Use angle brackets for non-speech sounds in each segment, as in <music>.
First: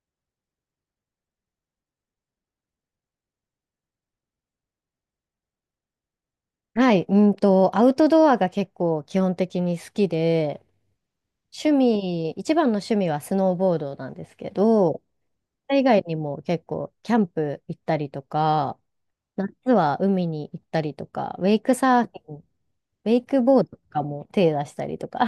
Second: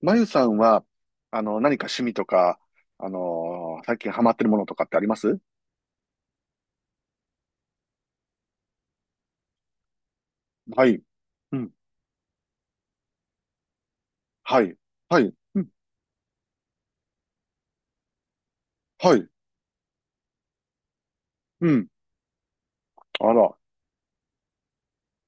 まゆさんは、何か趣味とか、最近ハマってるものとかってあります？はい、アウトドアが結構基本的に好きで、はい。う趣ん。味、一番の趣味はスノーボードなんですけはい。ど、はい。うん。それ以外にも結構キャンプ行ったりとか、はい。夏は海に行ったりとか、ウェイうクん。サーフィン、ウェイあクら、ボードとかも手出したりとか <laughs>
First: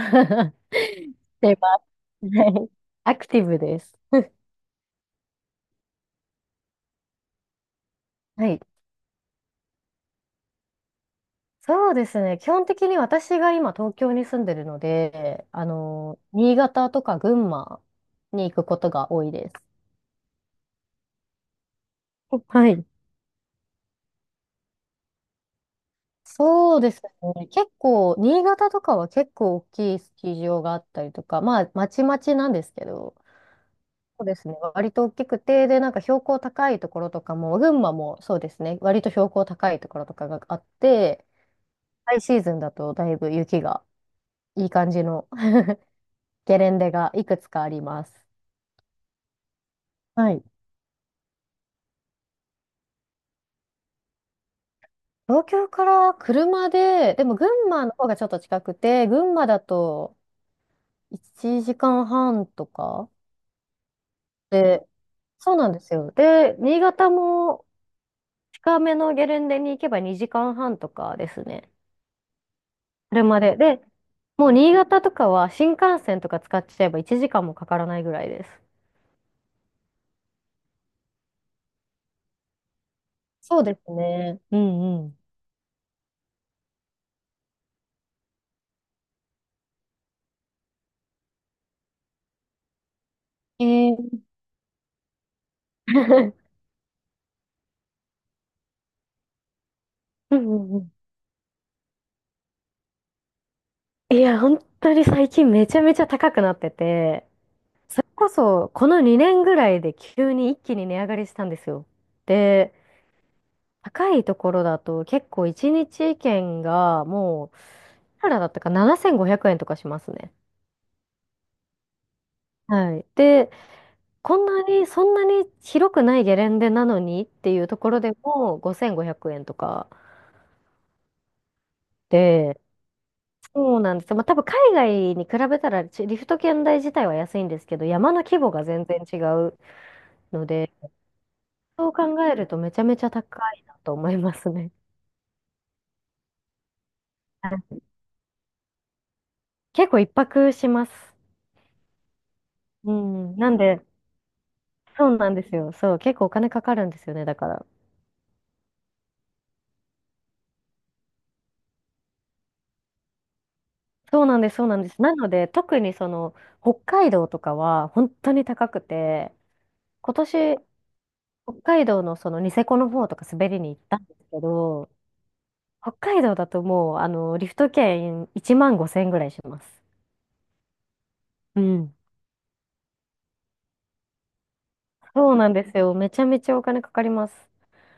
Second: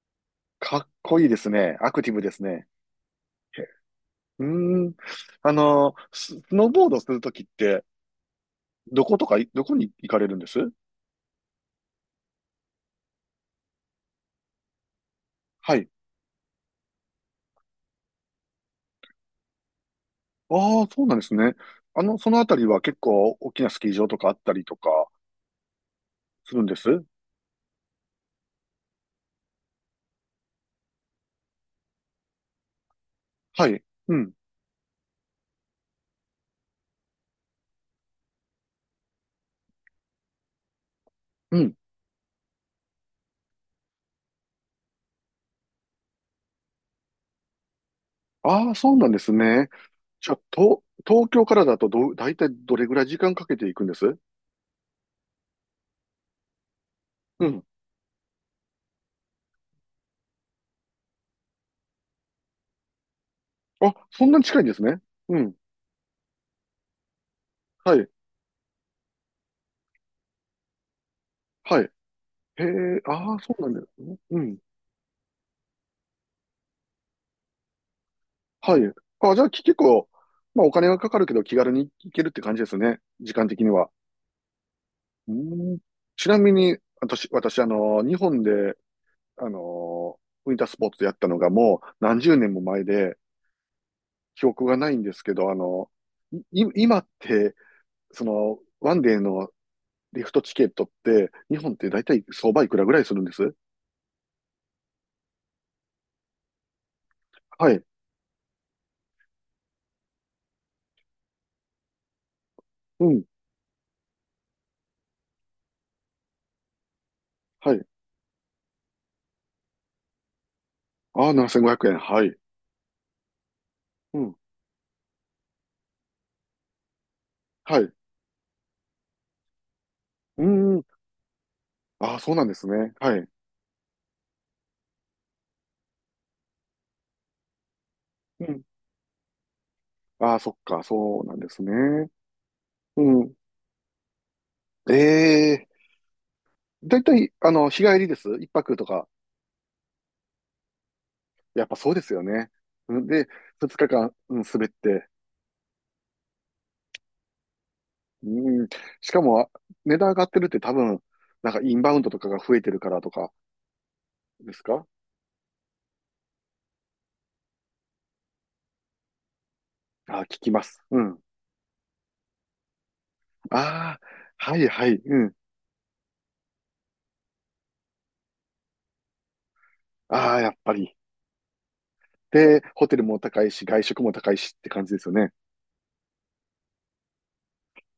かしっこいいですてね。まアクティブです。すはね。い、アクティブへ、です。うーん。スノーボードするときって、はい。どこに行かれるんです？そうですね。基本的に私が今東京に住んでるので、はい。新潟とか群馬に行くことが多いです。ああ、そうなんですね。そのあたりははい。結構大きなスキー場とかあったりとかするんでそうですす？ね。結構、新潟とかは結構大きいスキー場があったりとか、まあ、まちまちなんですけど、はい。うそうん。ですね。割と大きくて、で、なんか標高高いところとかも、群馬もそうですね。割と標高高いところとかがあって、うん。ハイシーズンだとだいぶ雪がいい感じの <laughs> ゲレンデがいくつかあります。ああ、そうなんですね。じはゃあ、い。東京からだと大体どれぐらい時間かけていくんです？東京から車で、でもうん。群馬の方がちょっと近くて、群馬だと1時間半とかあ、そんなに近いんですで、ね。うそん。うなんですよ。で、新潟もはい。近めのゲレンデに行けば2時間半とかですね。はい。へえ、ああ、車そで。うなんでで、すね。うもうん。新潟とかは新幹線とか使っちゃえば1時間もかからないぐらいです。はい。あ、じゃあ、結構、まあ、お金がかかるけど気軽に行けるって感じですね。時間そ的うにでは。すね。うんううん。ちなみに、私、日本で、あの、ウィンタースポーツやったのがもう何十年も前で、ん。記憶がないんですけど、<laughs> 今って、その、ワンデーのリフうんトチうケッんうトっん、て、日本って大体相場いくらぐらいするんです？いや、本当に最近めちゃめちゃ高くなってて、はい。それこそこの2年ぐらいで急に一気に値上がりしたんですよ。で、うん。高いところだと結構1日券がもう、はい。いくらだったか7500円とかしますね。ああ、7500円。はい。はい。で、うん。こんなに、そんなに広くないゲレンデなのにっていうとはい。こうろでも5500円とかーん。ああ、そうなんでで、すね。はい。そうなんですよ。まあ多分海外に比べたらリフト券代自体は安いんですけど、山の規う模ん。が全然違うああ、のそっで、か。そうなんですそうね。考えるとめちゃめうちゃん。高いなと思いますね。ええ、大体、日帰りです？一泊とか？結構一泊します。やっぱそうですよね。ううん、で、ん。なん二で、日間、うん、滑って。そうなんですよ。そう、結構お金かかるんですよね、だから。うん。しかも、値段上がってるって多分、なんかインバウンドとかが増えてるからとかそうなんでです、すそうなんか？です。なので、特にその、北海道とかは本当に高くて、今ああ聞き年、ます。うん。北海道のそのニセコの方とか滑りに行ったああ、んですけはいはど、い。うん。北海道だともう、リフト券1万5千円ぐらいします。ああ、やっぱり。うん。で、ホテルも高いし、外食も高いしって感じですよね。そうなんですよ。めちゃめちゃお金かかります。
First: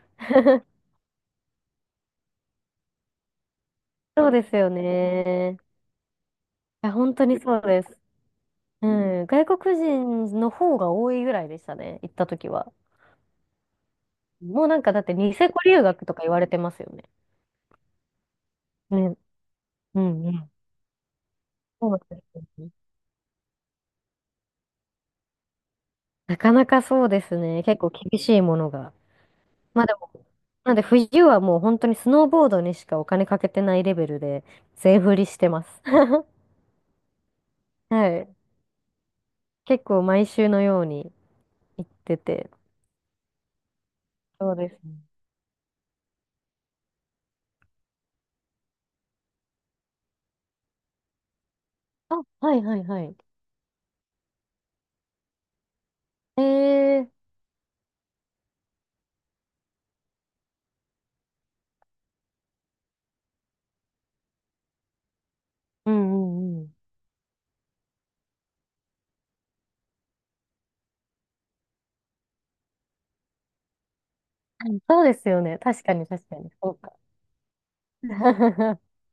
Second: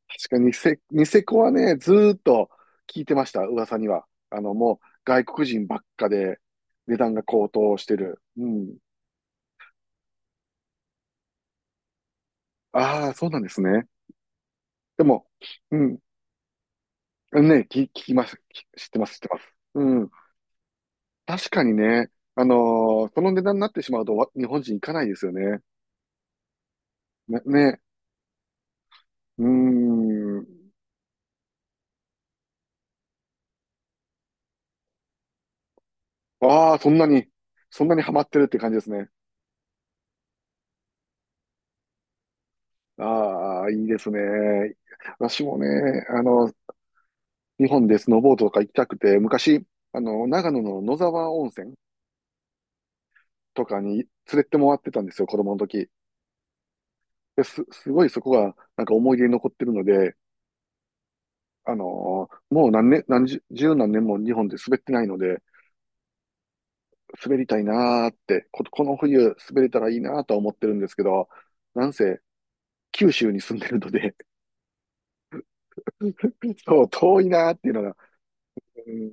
確かに<laughs> ニセコはね、ずーっと聞いてました、噂には。そうですよもう外国ね。人ばっかでいや、値段本が当に高そう騰でしてす。る。うん。うん。外国人の方が多いぐらいでしたね、行った時は。ああ、そうなんですね。もうなんかだでっても、ニセコう留ん。学とか言われてますよね。ね、聞きます。知ってます、知ね。ってます。ううん。んうん。確かにそうなんでね、すよね。その値段になってしまうとわ日本人行かないですよね。なかなかそうですね、ね。ね、結構厳しいものが。うーまあでも、ん。なんで冬はもう本当にスノーボードにしかお金かけてないレベルで全振りしてます。<laughs> ああ、そんなに、そんなにはハマっい。てるって感じですね。結構毎週のように行ってて。ああ、いいですそうですね。ね。私もね、あの、日本でスノーボードとか行きたくて、昔、長野の野沢温泉あ、はいはいはい。とかに連れてもらってたんですよ、子供の時。ええ、で、すごいそこが、なんか思い出に残ってるので、もう何年、何十、十何年も日本で滑ってないので、うんうんう滑りたいなーって、この冬滑れたらいいなーとは思ってるんですけど、なんせ、九州に住んでるので、ん。そうですよね。確かに確かに。<laughs> そうそう、か。遠いなーっていうのが、<laughs> うん、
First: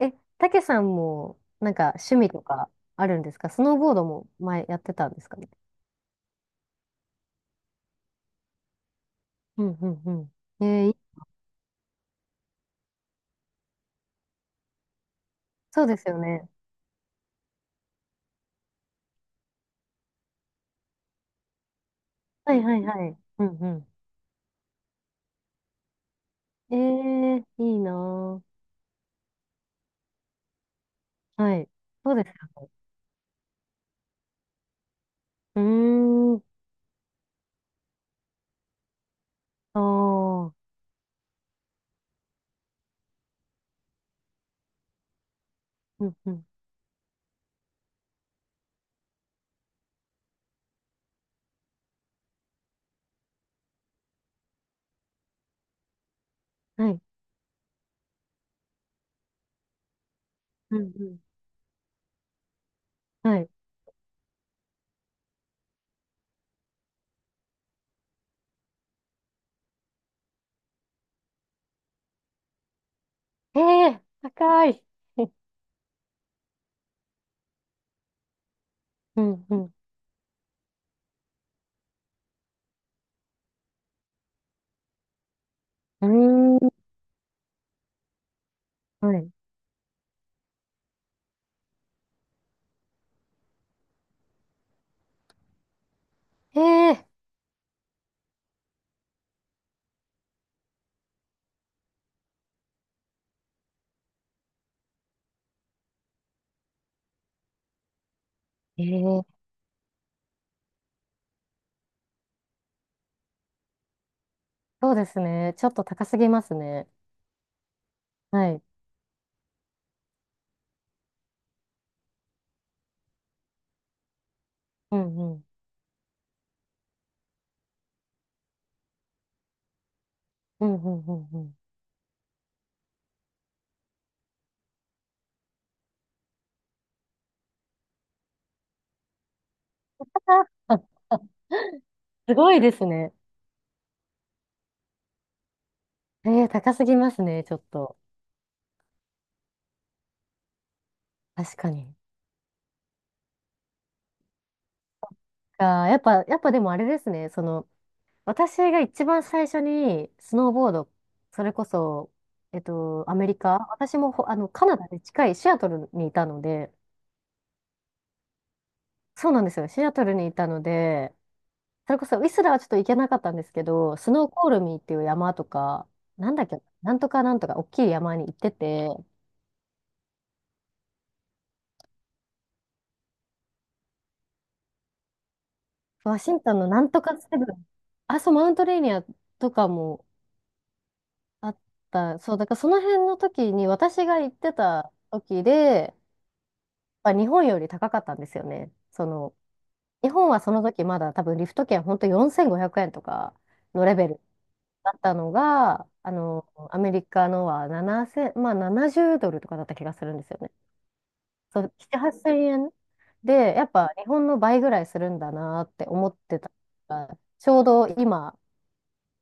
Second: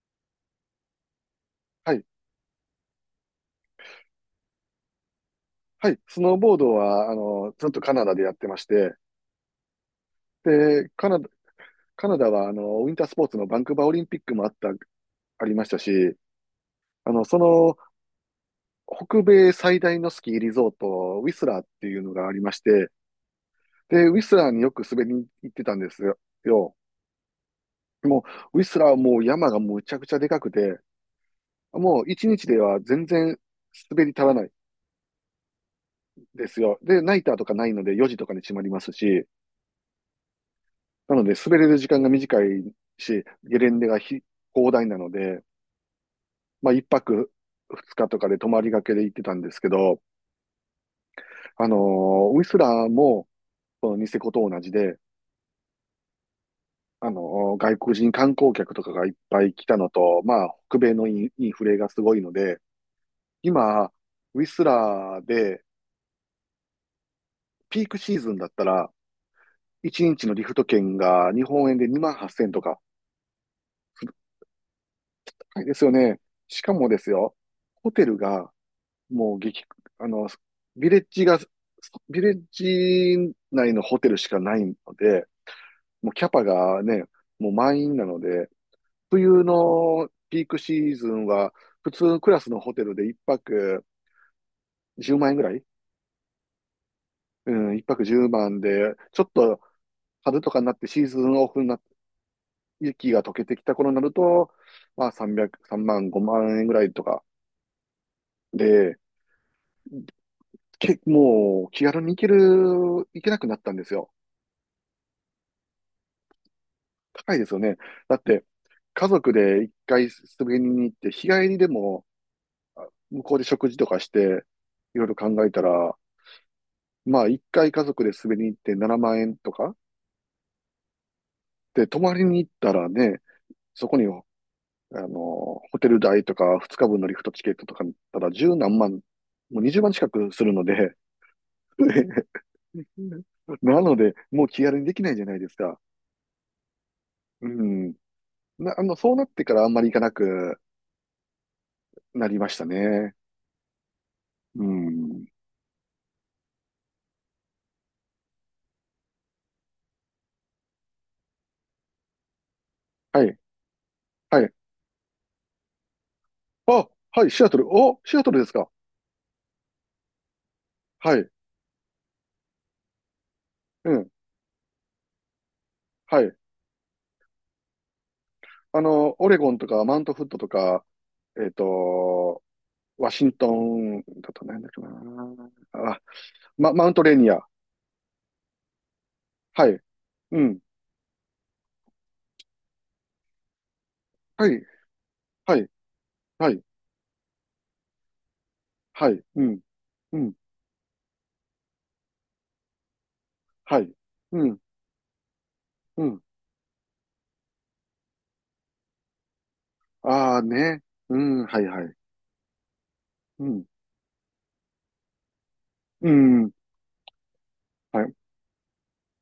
え、たけさんも、なんかはい趣味とかあるんですか？スノーボードも前やってたんですかね？はい、スノーボードは、ずっとカナダでやってまして、うんうんうん。で、えーい、カナダは、ウィンタースポーツのバンクーバーオリンピックもあった、ありましたそうですし、よね。あの、その、北米最大のスキーリゾート、ウィスラーっていうのがありまはしいはいて、はい。うんうで、ウィスラーによく滑りに行ってたんですよ。よん。えー、いいなもぁ。う、ウィスラーはもう山がむちゃくちゃでかくて、はい。もうそうで一す日でよね。は全然滑り足らないうーん。ですよ。で、ナイターとかないので4時とかに閉まりますし、ああ。なので、滑れる時間が短いし、ゲレンデが広大なので、うんうん。まあ、一泊二日とかで泊まりがけで行ってたんですけど、ウィスラーも、このニセコと同じで、はい。あの外国人観光客とかがいっぱい来たのと、まあ、う北ん米うのん。インフレがすごいので、はい。今、ウィスラーで、ピークシーズンだったら、1日のリフト券が日本円で2万8000とか、ええー、高い。<laughs> 高いですよね。しかもですよ、ホテルがうもうんうん。あの、ビレッジが、ビレッジ内のホテルしかないので、うもうキャパーん。がね、もう満員なので、はい。冬のピークシーズンは、普通クラスのホテルで1泊10万円ぐらい、ええうん、1泊10万で、ちょっと春とかになってシーズンオフになって、雪が溶けてきた頃になると、まあ300、万、5万円ぐらいとかー、えで、ー、もう気軽に行けなくなったんですよ。そうですね。ちょっと高すぎますね。高いですよね。だって、はい。家族で一回滑りに行って、日帰りでも向こうで食事とかして、ういろいろんう考ん。えたら、まあ一回家族で滑りに行って7万円とか、うんうんうんうん。で、泊まりに行ったらね、そこに、ホテル代とか2日分のリフトチケットとか見たら十何万、もう20万近くするのあ <laughs> で、す <laughs> ごいですね。なので、もう気軽にできないじゃないですか。えー、高すぎますね、うちょっん。と。そうなってからあんまり行かなく確かに。なりましたね。うん。あー、やっぱ、やっぱでもあれですね、その、私が一番最初にスノーボード、それこそ、アはメリい。カ、私もはい、カナダで近いシアトルにいたので、あ、はい、シアトル。お、シアトルですか。そうなんですよ、シアトルにいたので、はい。それこそウィスラーはちょっと行けなかったんですけうど、ん。スノーコールミーっていう山とか、はなんい。だっけ、なんとかなんとか、大きい山に行ってて、オレゴンとか、マウントフットとか、えっと、ワシントンだとなんだっけな。あ、ワシントンのなマウんントとレーかセニア。ブン、あ、そう、マウントレーニアとかはい。も、うん。あった。そう、だからその辺の時に、私が行っはてい。た時はい。で、はい。まあ、日本より高かったんですよね。そはい。の、うん。日う本ん。はその時まだ多分リフト券本当4500円とかはのい。レベルうん。だったのが、うん。アメリカのは7 0まあ70ドルとかだった気がするんですあよあね。ね。うん。はそう、いはい。7、8000円うで、ん。やっぱ日本の倍ぐらいするんだなってう思ってたん。から。ちょうどはい。今、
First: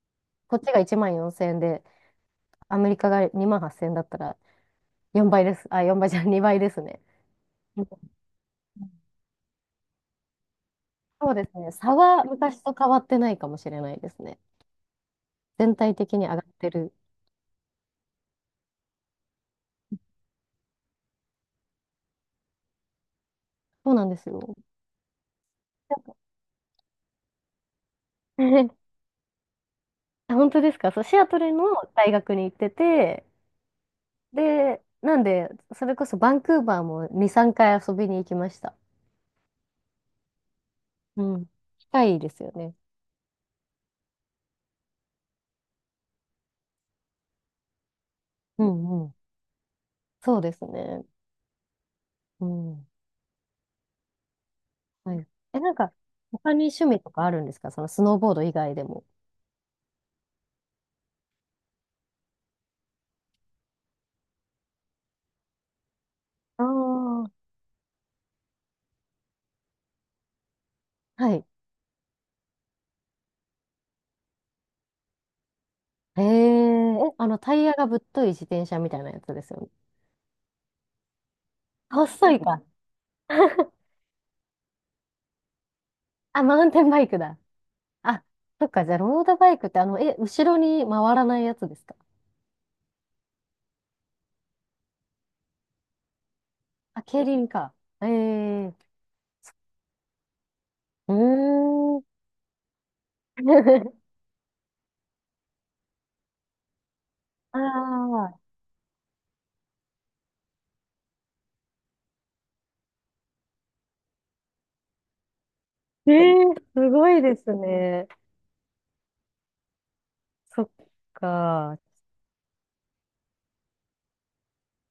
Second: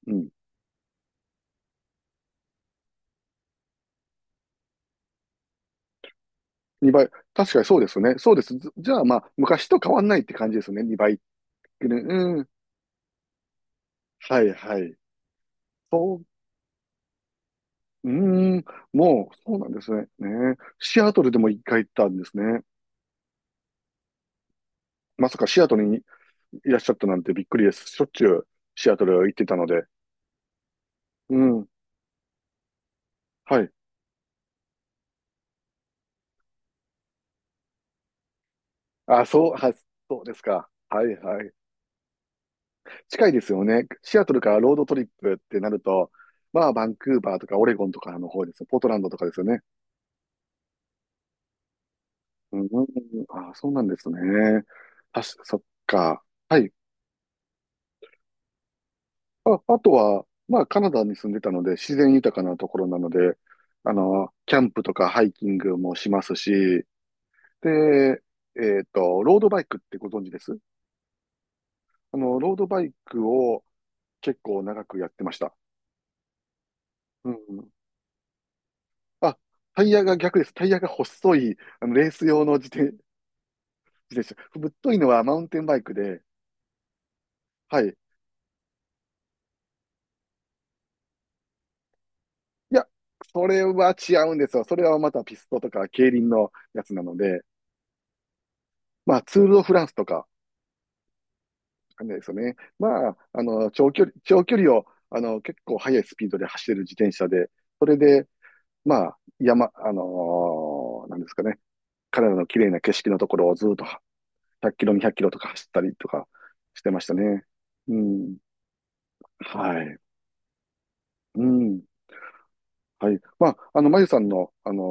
うん。こっちが1 4000円で、アメリカが2 8000円だったら、4倍です。あ、4倍じゃん、<laughs> 2倍ですね。2倍。確かにそううん、ですね。そうです。じゃあまあ、昔と変わんないって感じですね。2倍。そうですね。う差はん。うん、昔と変わってないかもしれないですね。はいはい。全体的そにう、上がってる。うーん、もう、そうなんですね。ね。シアトルでも一回行ったんですね。そうなんですよ。まさかシアトルにいらっしゃったなんてびっくりです。しょっちゅうシ <laughs> アトル行ってたので。あ、本当ですか？そう、シアうトルのん。大学に行ってて、はい。で、なんで、それこそバンクーバーも2、3回遊びに行きました。あ、そう、そうですか。はいうはん。い。近いですよね。近いですよね。シアトルからロードトリップってなると、まあ、バンクーバーとかオレゴンとかの方ですうよ。ポートランんうドん。とかですよね。そうですね。ううん、ん。あ、そうなんですね。はあ、い。そえ、っなんか、か。他はにい。趣味とかあるんですか？そのスノーボード以外でも。あ、あとは、まあ、カナダに住んでたので、自然豊かなところなので、キャンプとかハイキングもしますあし、あ。で、ロードバイクってご存知です？はい。ロードバイクを結構長くやってました。えー、え、うタイん。ヤがぶっとい自転車みたいなやつあ、ですよね？タイヤが逆です。タイヤが細い、レース細い用のか。自 <laughs> 転車。ぶっといのはマウンテンバイクで、あ、マウンテンバイクだ。はい。いあ、そっか、じゃあ、ロードバイクって、え、後ろに回らないやつですか？や、それは違うんですよ。それはまたピストとか競輪のやつなあ、の競で、輪か。えー、まあ、ツール・ド・フランスとか、うーん。感じですよね。まあ、<laughs> 長距離を、結構速いスピードで走れる自転車で、あそれで、あ、まあ、なんですかね、彼らの綺麗な景色のところをずっと100キロ、200キロとか走ったりとえかー、しすてましごたいでね。すうね。ん。はい。そっうか。ん。はい。まあ、まゆさんの、あの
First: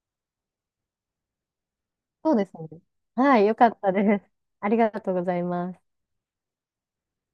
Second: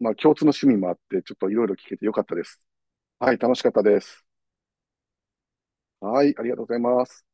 ーまあ、共通の趣味もあって、ちょっといろいろ聞けてよかっそたうでですす。ね。はい、はい、よ楽しかかっったたでです。す。ありがとうございます。はい、ありがとうございます。